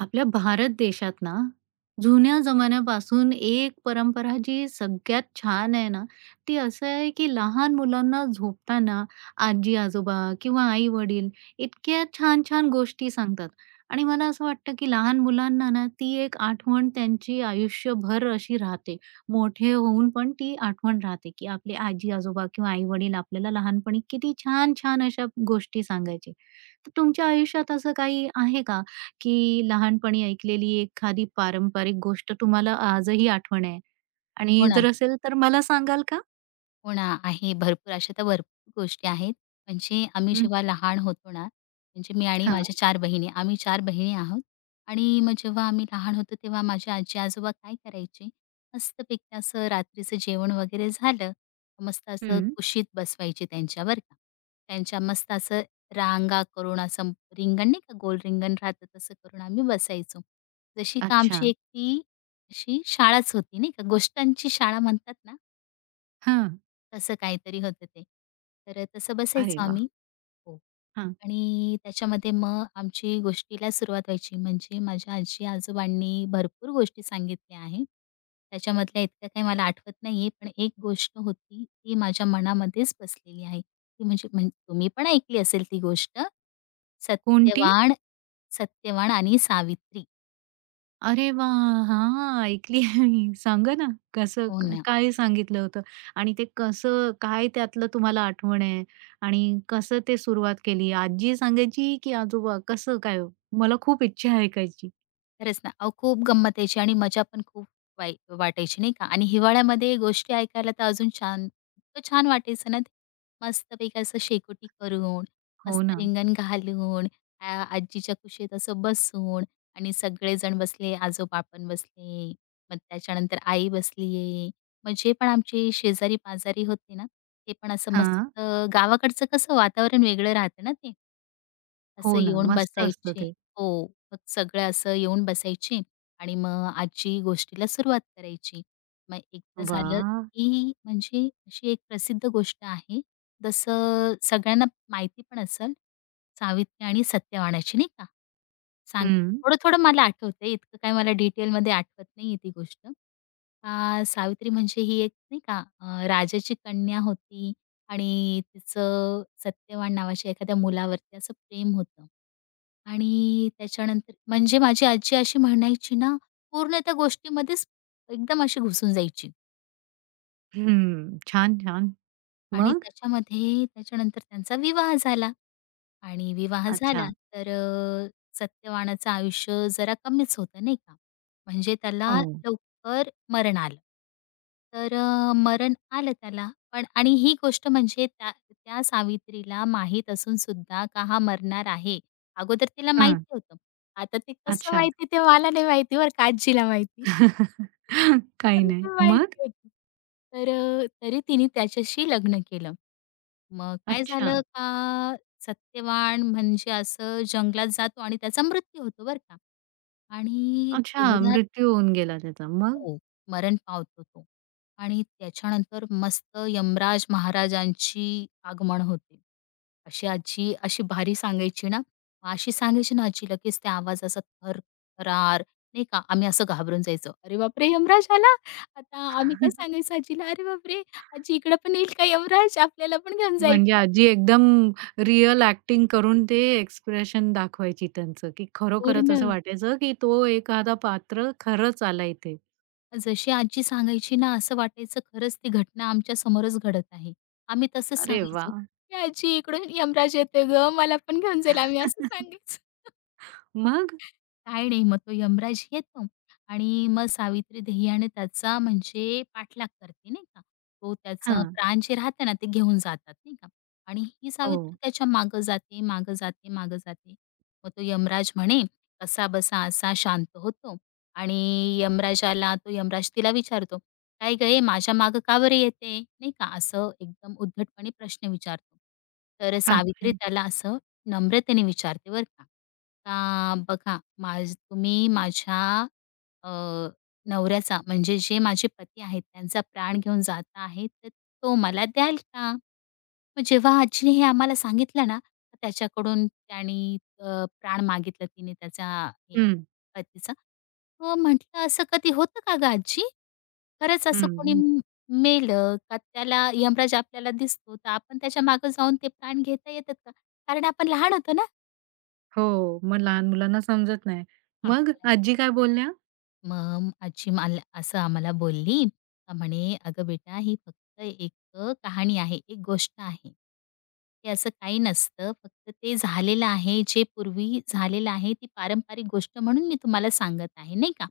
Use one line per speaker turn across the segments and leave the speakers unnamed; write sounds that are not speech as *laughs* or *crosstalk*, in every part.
आपल्या भारत देशात ना, जुन्या जमान्यापासून एक परंपरा जी सगळ्यात छान आहे ना, ती असं आहे की लहान मुलांना झोपताना आजी-आजोबा किंवा आई-वडील इतक्या छान-छान गोष्टी सांगतात आणि मला असं वाटतं की लहान मुलांना ना, ती एक आठवण त्यांची आयुष्यभर अशी राहते. मोठे होऊन पण ती आठवण राहते की आपले आजी-आजोबा किंवा आई-वडील आपल्याला लहानपणी किती छान-छान अशा गोष्टी सांगायचे. तर तुमच्या आयुष्यात असं काही आहे का? की लहानपणी ऐकलेली एखादी पारंपरिक गोष्ट तुम्हाला आजही आठवण आहे?
हो
आणि
ना,
जर असेल तर मला सांगाल का?
हो ना, आहे. भरपूर अशा तर भरपूर गोष्टी आहेत. म्हणजे आम्ही
हं.
जेव्हा लहान होतो ना, म्हणजे मी आणि
हां.
माझ्या चार बहिणी, आम्ही चार बहिणी आहोत. आणि मग जेव्हा आम्ही लहान होतो तेव्हा माझे आजी-आजोबा काय करायचे, मस्तपैकी असं रात्रीचं जेवण वगैरे झालं, का मस्त असं
हं.
कुशीत बसवायचे त्यांच्या का. त्यांच्या मस्त असं रांगा करून असं रिंगण नाही का, गोल रिंगण राहतं तसं करून आम्ही बसायचो. जशी का
अच्छा.
आमची एक ती अशी शाळाच होती नाही का, गोष्टांची शाळा म्हणतात ना,
हां.
असं काहीतरी होतं ते. तर तसं बसायचो
अरे वाह!
आम्ही. हो.
हां.
आणि त्याच्यामध्ये मग आमची गोष्टीला सुरुवात व्हायची. म्हणजे माझ्या आजी-आजोबांनी भरपूर गोष्टी सांगितल्या आहे. त्याच्यामधल्या इतक्या काही मला आठवत नाहीये. पण एक गोष्ट होती, ती माझ्या मनामध्येच बसलेली आहे. ती म्हणजे म्हण तुम्ही पण ऐकली असेल ती गोष्ट.
कोणती?
सत्यवान सत्यवान आणि सावित्री.
अरे वाह! हां, ऐकली आहे मी. सांगा ना कसं
हो
क
ना.
काय सांगितलं होतं? आणि ते कसं काय त्यातलं तुम्हाला आठवण आहे? आणि कसं ते सुरुवात केली? आजी सांगायची की आजोबा? कसं काय हो? मला खूप इच्छा आहे ऐकायची.
खरंच ना. अहो, खूप गंमत यायची आणि मजा पण खूप वाई वाटायची नाही का? आणि हिवाळ्यामध्ये गोष्टी ऐकायला तर अजून छान इतकं छान वाटायचं ना ते. मस्तपैकी असं शेकोटी करून,
हो
मस्त
ना.
रिंगण घालून, आजीच्या कुशीत असं बसून आणि सगळेजण बसले, आजोबा पण बसले, मग त्याच्यानंतर आई बसली, मग जे पण आमचे शेजारी-पाजारी होते ना, ते पण असं
हां.
मस्त गावाकडचं कसं वातावरण वेगळं राहतं ना ते.
हो
असं
ना.
येऊन
मस्त असतं
बसायचे.
ते.
हो. मग सगळं असं येऊन बसायचे आणि मग आजी गोष्टीला सुरुवात करायची. मग एकदा झालं
वाह!
की म्हणजे अशी एक प्रसिद्ध गोष्ट आहे. जसं सगळ्यांना माहिती पण असेल, सावित्री आणि सत्यवानाची नाही का? सांगतात
हं,
थोडं-थोडं मला आठवतंय, इतकं काही मला डिटेलमध्ये आठवत नाहीये ती गोष्ट. सावित्री म्हणजे ही एक नाही का राजाची कन्या होती आणि तिचं सत्यवान नावाच्या एखाद्या मुलावरती असं प्रेम होतं. आणि त्याच्यानंतर म्हणजे माझी आजी अशी म्हणायची ना, पूर्ण त्या गोष्टीमध्येच एकदम अशी घुसून जायची.
हं. छान, छान.
आणि
मग?
त्याच्यामध्ये त्याच्यानंतर त्यांचा विवाह झाला. आणि विवाह झाला
अच्छा.
तर सत्यवानाचं आयुष्य जरा कमीच होतं नाही का? म्हणजे त्याला
हो.
लवकर मरण आलं. तर मरण आलं त्याला पण आणि ही गोष्ट म्हणजे त्या त्या सावित्रीला माहीत असून सुद्धा का हा मरणार आहे. अगोदर तिला
हं.
माहिती होतं. आता ते कसं
अच्छा.
माहिती ते मला नाही माहिती बरं का आजीला माहिती.
*laughs* काही
पण ती
नाही. मग?
माहिती होती. तर तरी तिने त्याच्याशी लग्न केलं. मग काय
अच्छा.
झालं का सत्यवान म्हणजे असं जंगलात जातो आणि त्याचा मृत्यू होतो बरं का. आणि
अच्छा,
तेवढ्यात
मृत्यू होऊन गेला त्याचा. मग?
हो, मरण पावतो तो. आणि त्याच्यानंतर मस्त यमराज महाराजांची आगमन होते. अशी आजी अशी भारी सांगायची ना, मग अशी सांगायची ना आजी लगेच त्या आवाजाचा थरथरार नाही का, आम्ही असं घाबरून जायचो. "अरे बापरे! यमराज आला!" आता आम्ही काय सांगायचो आजीला, "अरे बापरे! आजी इकडे पण येईल का यमराज? आपल्याला पण घेऊन जाईल."
म्हणजे आजी एकदम रिअल एक्टिंग करून ते एक्सप्रेशन दाखवायची त्यांचं, की खरोखरच
पूर्ण
असं वाटायचं, की तो एखादा पात्र खरंच आला इथे.
जशी आजी सांगायची ना, असं वाटायचं खरंच ती घटना आमच्या समोरच घडत आहे. आम्ही तसंच
अरे
सांगायचो,
वाह!
"ए आजी इकडून यमराज येतोय गं, मला पण घेऊन जाईल." आम्ही असं
*laughs*
सांगायचो.
मग?
काय नाही, मग तो यमराज येतो आणि मग सावित्री ध्येयाने त्याचा म्हणजे पाठलाग करते नाही का. तो त्याचं
हां.
प्राण जे राहतं ना, ते घेऊन जातात नाही का. आणि ही
हो.
सावित्री त्याच्या मागं जाते, मागं जाते, मागं जाते. मग तो यमराज म्हणे कसाबसा असा शांत होतो आणि यमराजाला तो यमराज तिला विचारतो, "काय गं हे माझ्या मागं का बरं येते?" नाही का, असं एकदम उद्धटपणे प्रश्न विचारतो. तर
अच्छा.
सावित्री त्याला असं नम्रतेने विचारते बरं का, का बघा तुम्ही माझ्या अ, नवऱ्याचा म्हणजे जे माझे पती आहेत त्यांचा प्राण घेऊन जाता आहे, तर तो मला द्याल का? मग जेव्हा आजीने हे आम्हाला सांगितलं ना, तर त्याच्याकडून त्याने प्राण मागितलं तिने त्याचा हे
हं,
पतीचा. मग म्हटलं, "असं कधी होतं का गं आजी? खरंच असं कोणी
हं,
मेलं का त्याला यमराज आपल्याला दिसतो, तर आपण त्याच्या मागे जाऊन ते प्राण घेता येतात का?" कारण आपण लहान होतो ना.
हो. मग लहान मुलांना समजत नाही. मग
आपल्याला
आजी काय बोलल्या?
मग आजी मला असं आम्हाला बोलली का म्हणे, "अगं बेटा, ही फक्त एक कहाणी आहे, एक गोष्ट आहे. ते असं काही नसतं. फक्त ते झालेलं आहे, जे पूर्वी झालेलं आहे, ती पारंपरिक गोष्ट म्हणून मी तुम्हाला सांगत आहे, नाही का?"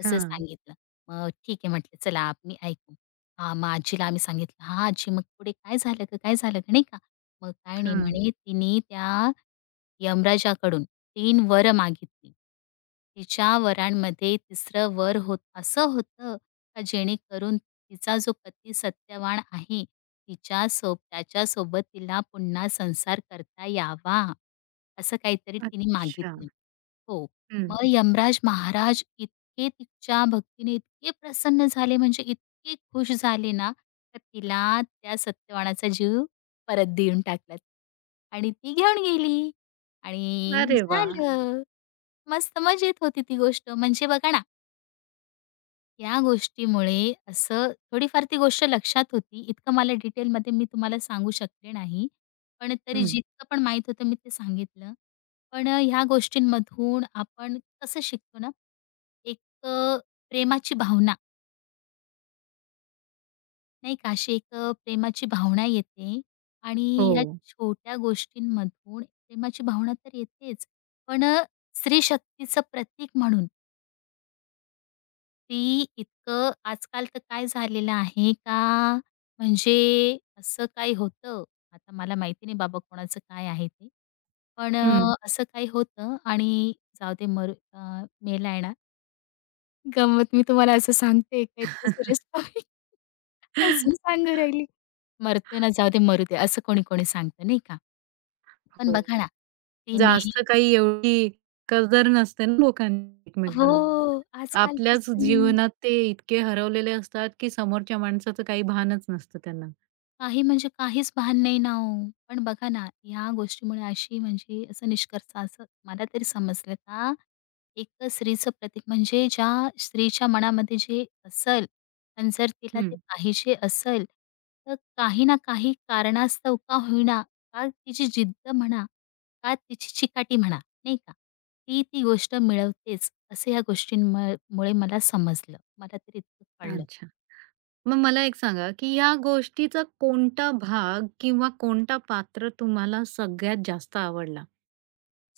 तसं
हां,
सांगितलं. मग ठीक आहे म्हटलं, "चला मी ऐकू." हां, मग आजीला आम्ही सांगितलं, "हां आजी, मग पुढे काय झालं गं? काय झालं गं?" नाही का? मग काय नाही
हां.
म्हणे, तिने त्या यमराजाकडून तीन वर मागितली. तिच्या वरांमध्ये तिसरं वर होत असं होतं का जेणेकरून तिचा जो पती सत्यवान आहे, तिच्या त्याच्यासोबत तिला पुन्हा संसार करता यावा, असं काहीतरी तिने
अच्छा.
मागितलं. हो.
हं.
मग यमराज महाराज इतके तिच्या भक्तीने इतके प्रसन्न झाले, म्हणजे इतके खुश झाले ना, तर तिला त्या सत्यवानाचा जीव परत देऊन टाकला आणि ती घेऊन गेली. आणि
अरे वाह!
झालं. मस्त मजेत होती ती गोष्ट. म्हणजे बघा ना, या गोष्टीमुळे असं थोडीफार ती गोष्ट लक्षात होती. इतकं मला डिटेलमध्ये मी तुम्हाला सांगू शकले नाही. पण तरी
हं.
जितकं पण माहीत होतं मी ते सांगितलं. पण ह्या गोष्टींमधून आपण कसं शिकतो ना, एक अ, प्रेमाची भावना नाही का, अशी एक प्रेमाची भावना येते आणि
हो.
ह्या छोट्या गोष्टींमधून प्रेमाची भावना तर येतेच, पण स्त्रीशक्तीचं प्रतीक म्हणून ती इतकं आजकाल तर काय झालेलं आहे का, म्हणजे असं काही होतं, आता मला माहिती नाही बाबा कोणाचं काय आहे ते. पण
हं.
हं. असं काही होतं आणि जाऊ दे मरू मेलाय ना. गंमत मी तुम्हाला असं सांगते का इतकं सिरियस टॉपिक हसून सांगू राहिली. मरते ना जाऊ दे मरू दे असं कोणी-कोणी सांगतं नाही का. पण
हो.
बघा ना, तिने
जास्त काही एवढी कदर नसते ना लोकांना
हो,
एकमेकांना.
आजकाल
आपल्याच
तसं नाही.
जीवनात ते इतके हरवलेले असतात, की समोरच्या माणसाचं काही भानच नसतं त्यांना.
काही म्हणजे काहीच भान नाही ना हो. पण बघा ना, ह्या गोष्टीमुळे अशी म्हणजे असा निष्कर्ष असं मला तरी समजलं का, एक स्त्रीचं प्रतीक म्हणजे ज्या स्त्रीच्या मनामध्ये जे असल, आणि जर तिला ते
हं.
पाहिजे असेल, तर काही ना काही कारणास्तव का होईना, का तिची जिद्द म्हणा, का तिची चिकाटी म्हणा, नाही का, ती ती गोष्ट मिळवतेच, असं ह्या मुळे मला समजलं. मला तरी इतकं कळलं.
अच्छा. मग मला एक सांगा, की या गोष्टीचा कोणता भाग किंवा कोणता पात्र तुम्हाला सगळ्यात जास्त आवडला?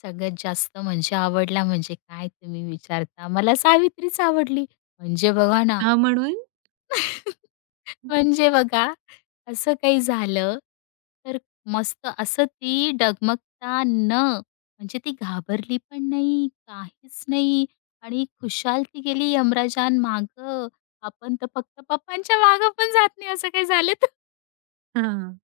सगळ्यात जास्त म्हणजे आवडला म्हणजे काय तुम्ही विचारता? मला सावित्रीच आवडली. म्हणजे बघा ना,
का म्हणून?
*laughs* म्हणजे बघा असं काही झालं, तर मस्त असं ती डगमगता न म्हणजे ती घाबरली पण नाही, काहीच नाही आणि खुशाल ती गेली यमराजान माग, आपण तर फक्त पप्पांच्या मागं पण जात नाही असं काही झालं तर. *laughs*
हां.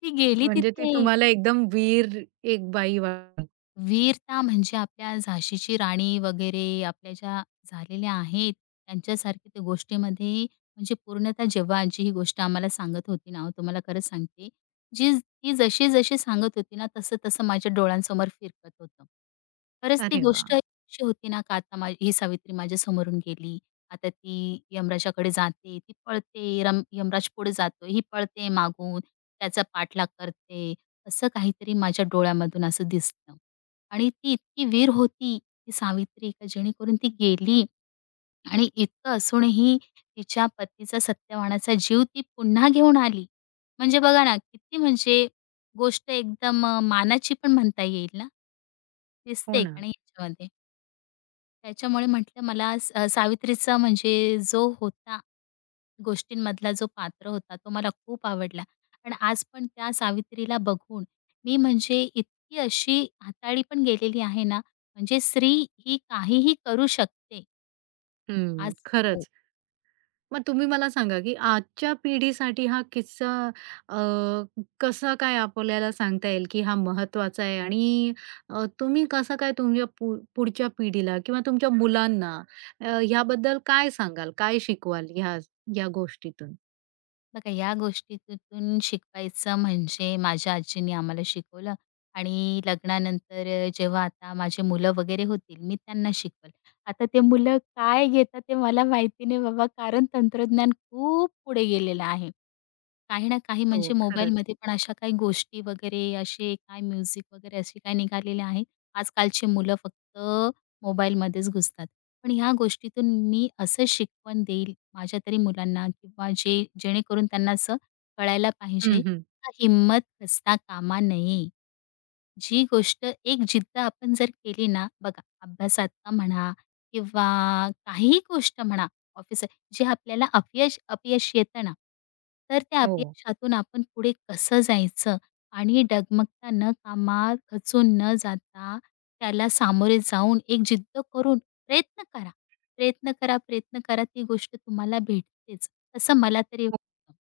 ती गेली
म्हणजे ती
तिथे.
तुम्हाला एकदम वीर एक बाई वाटली.
वीरता म्हणजे आपल्या झाशीची राणी वगैरे आपल्या ज्या झालेल्या आहेत, त्यांच्यासारखी त्या गोष्टीमध्ये म्हणजे पूर्णतः जेव्हा आजी ही गोष्ट आम्हाला सांगत होती ना, तुम्हाला खरंच सांगते, जी ती जशी-जशी सांगत होती ना, तसं-तसं माझ्या डोळ्यांसमोर फिरकत होतं. खरंच ती
अरे वाह!
गोष्ट अशी होती ना, का आता ही सावित्री माझ्या समोरून गेली. आता ती यमराजाकडे जाते, ती पळते, यमराज पुढे जातो, ही पळते मागून, त्याचा पाठलाग करते. असं काहीतरी माझ्या डोळ्यामधून असं दिसलं. आणि ती इतकी वीर होती, ती सावित्री, का जेणेकरून ती गेली आणि इतकं असूनही तिच्या पतीचा सत्यवानाचा जीव ती पुन्हा घेऊन आली. म्हणजे बघा ना, किती म्हणजे गोष्ट एकदम मानाची पण म्हणता येईल ना,
हो
दिसते का
ना.
नाही याच्यामध्ये. त्याच्यामुळे म्हटलं सावित्रीचा म्हणजे जो होता गोष्टींमधला जो पात्र होता तो मला खूप आवडला. आणि आज पण त्या सावित्रीला बघून मी म्हणजे इतकी अशी हाताळली पण गेलेली आहे ना, म्हणजे स्त्री ही काहीही करू शकते.
हं,
आज हो.
खरंच. मग तुम्ही मला सांगा, की आजच्या पिढीसाठी हा किस्सा अ, कसा काय आपल्याला सांगता येईल, की हा महत्त्वाचा आहे आणि तुम्ही कसं काय तुमच्या पुढच्या पिढीला किंवा तुमच्या मुलांना ह्याबद्दल काय सांगाल? काय शिकवाल ह्या ह्या गोष्टीतून?
बघा या गोष्टीतून शिकवायचं म्हणजे माझ्या आजीने आम्हाला शिकवलं आणि लग्नानंतर जेव्हा आता माझे मुलं वगैरे होतील मी त्यांना शिकवल. आता ते मुलं काय घेतात ते मला माहिती नाही बाबा कारण तंत्रज्ञान खूप पुढे गेलेलं आहे. काही ना काही
हो,
म्हणजे
खरंच.
मोबाईलमध्ये पण अशा काही गोष्टी वगैरे असे काय म्युझिक वगैरे असे काय निघालेले आहेत. आजकालची मुलं फक्त मोबाईलमध्येच घुसतात. पण ह्या गोष्टीतून मी असं शिकवण देईल माझ्या तरी मुलांना किंवा जे जेणेकरून त्यांना असं कळायला
हं,
पाहिजे
हं.
का हिंमत खचता कामा नये. जी गोष्ट एक जिद्द आपण जर केली ना, बघा अभ्यासात का म्हणा किंवा काहीही गोष्ट म्हणा ऑफिसात जे आपल्याला अपयश अपयश येतं ना, तर त्या
हो.
अपयशातून आपण पुढे कसं जायचं आणि डगमगता न कामा, खचून न जाता त्याला सामोरे जाऊन एक जिद्द करून प्रयत्न करा. प्रयत्न करा, प्रयत्न करा ती गोष्ट तुम्हाला भेटतेच, असं मला तरी वाटतं.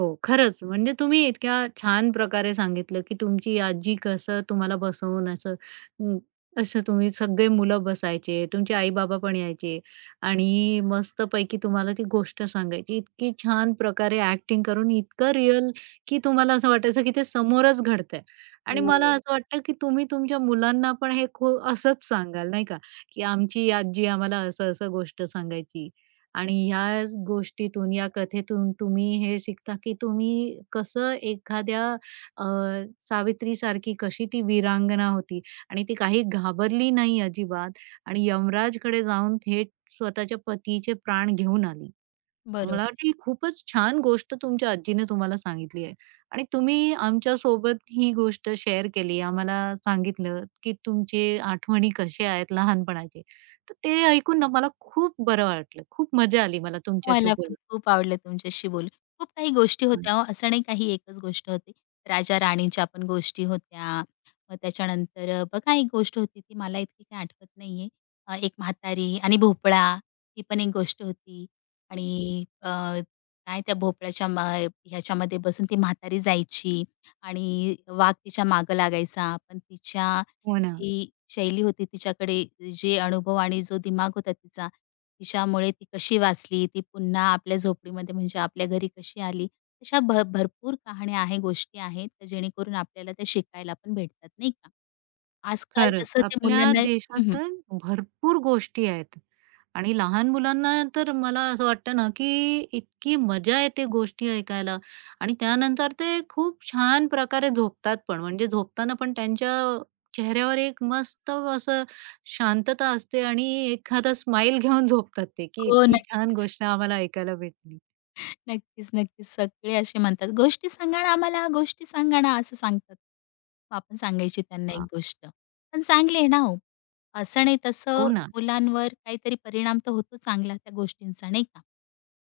हो, खरंच. म्हणजे तुम्ही इतक्या छान प्रकारे सांगितलं, की तुमची आजी कसं तुम्हाला बसवून असं अं, असं तुम्ही सगळे मुलं बसायचे, तुमचे आई-बाबा पण यायचे आणि मस्तपैकी तुम्हाला ती गोष्ट सांगायची. इतकी छान प्रकारे ॲक्टिंग करून इतकं रिअल, की तुम्हाला असं वाटायचं, की ते समोरच घडतंय. आणि मला
हो.
असं वाटतं, की तुम्ही तुमच्या मुलांना पण हे असंच सांगाल, नाही का, की आमची आजी आम्हाला असं-असं गोष्ट सांगायची. आणि ह्या गोष्टीतून, या कथेतून तुम्ही हे शिकता, की तुम्ही कसं एखाद्या सावित्रीसारखी कशी ती वीरांगना होती आणि ती काही घाबरली नाही अजिबात आणि यमराजकडे जाऊन थेट स्वतःच्या पतीचे प्राण घेऊन आली. मला
बरोबर.
वाटतं ही खूपच छान गोष्ट तुमच्या आजीने तुम्हाला सांगितली आहे आणि तुम्ही आमच्यासोबत ही गोष्ट शेअर केली. आम्हाला सांगितलं, की तुमचे आठवणी कशा आहेत लहानपणाचे. तर ते ऐकून ना मला खूप बरं वाटलं. खूप मजा आली मला तुमच्याशी
मला पण
बोलून.
खूप आवडलं तुमच्याशी बोलून. खूप काही गोष्टी
हो
होत्या
ना.
हो, असं नाही काही एकच गोष्ट होती. राजा-राणीच्या पण गोष्टी होत्या. मग त्याच्यानंतर बघा एक गोष्ट होती ती मला इतकी काही आठवत नाहीये. एक म्हातारी आणि भोपळा ही पण एक गोष्ट होती आणि काय त्या भोपळ्याच्या ह्याच्यामध्ये बसून ती म्हातारी जायची आणि वाघ तिच्या मागं लागायचा. पण तिच्या
हो ना.
जी शैली होती तिच्याकडे जे अनुभव आणि जो दिमाग होता तिचा तिच्यामुळे ती कशी वाचली, ती पुन्हा आपल्या झोपडीमध्ये म्हणजे आपल्या घरी कशी आली. अशा भरपूर कहाण्या आहे, गोष्टी आहेत, तर जेणेकरून आपल्याला ते शिकायला पण भेटतात, नाही का? आजकाल
खरंच.
तसं ते
आपल्या
मुलांना
देशात
हं, हं.
तर भरपूर गोष्टी आहेत आणि लहान मुलांना तर मला असं वाटतं ना, की इतकी मजा येते गोष्टी ऐकायला आणि त्यानंतर ते खूप छान प्रकारे झोपतात पण. म्हणजे झोपताना पण त्यांच्या चेहऱ्यावर एक मस्त असं शांतता असते आणि एखादा स्माइल घेऊन झोपतात ते, की
हो,
इतकी छान
नक्कीच.
गोष्ट आम्हाला ऐकायला भेटली.
नक्कीच, नक्कीच. सगळे असे म्हणतात, "गोष्टी सांगा ना आम्हाला, गोष्टी सांगा ना," असं सांगतात. मग आपण सांगायची त्यांना एक
वाह!
गोष्ट. पण चांगली आहे ना हो. असं नाही
हो
तसं
ना.
मुलांवर काहीतरी परिणाम तर होतो चांगला त्या गोष्टींचा, नाही का?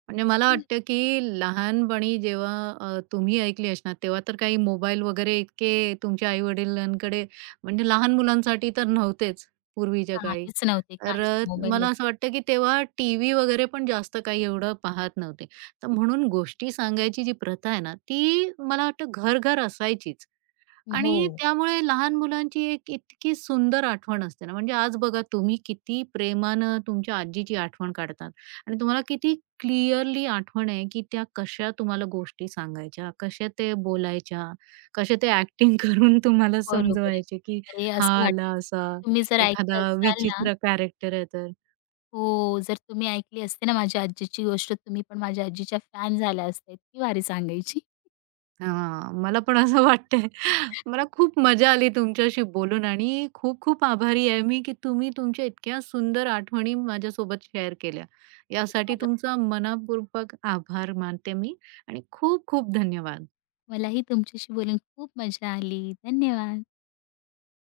म्हणजे मला
पण
वाटतं, की लहानपणी जेव्हा तुम्ही ऐकली असणार, तेव्हा तर काही मोबाईल वगैरे इतके तुमच्या आई-वडिलांकडे म्हणजे लहान मुलांसाठी तर नव्हतेच पूर्वीच्या काळी.
काहीच नव्हते,
तर
काहीच मोबाईल
मला असं वाटतं, की तेव्हा टीव्ही वगैरे पण जास्त काही एवढं पाहत नव्हते. तर म्हणून गोष्टी सांगायची जी प्रथा आहे ना, ती मला वाटतं घर-घर असायचीच. आणि
हो,
त्यामुळे लहान मुलांची एक इतकी सुंदर आठवण असते ना, म्हणजे आज बघा तुम्ही किती प्रेमानं तुमच्या आजीची आठवण काढतात आणि तुम्हाला किती क्लिअरली आठवण आहे, की त्या कशा तुम्हाला गोष्टी सांगायच्या, कशा ते बोलायच्या, कशा ते ॲक्टिंग *laughs* करून तुम्हाला
बरोबर आहे.
समजवायचे, की
अरे,
हा
असं
आला
वाटायचं
असा,
तुम्ही जर ऐकलं
एखादा
असाल ना
विचित्र कॅरेक्टर आहे तर.
हो, जर तुम्ही ऐकली असते ना माझ्या आजीची गोष्ट, तुम्ही पण माझ्या आजीच्या फॅन झाल्या असत्या. इतकी भारी सांगायची.
हां, मला पण असं वाटतंय. मला
*laughs* खरंच
खूप मजा आली तुमच्याशी बोलून आणि खूप-खूप आभारी आहे मी, की तुम्ही तुमच्या इतक्या सुंदर आठवणी माझ्यासोबत शेअर केल्या. यासाठी
मला
तुमचा मनःपूर्वक आभार मानते मी आणि खूप-खूप धन्यवाद.
मलाही तुमच्याशी बोलून खूप मजा आली. धन्यवाद.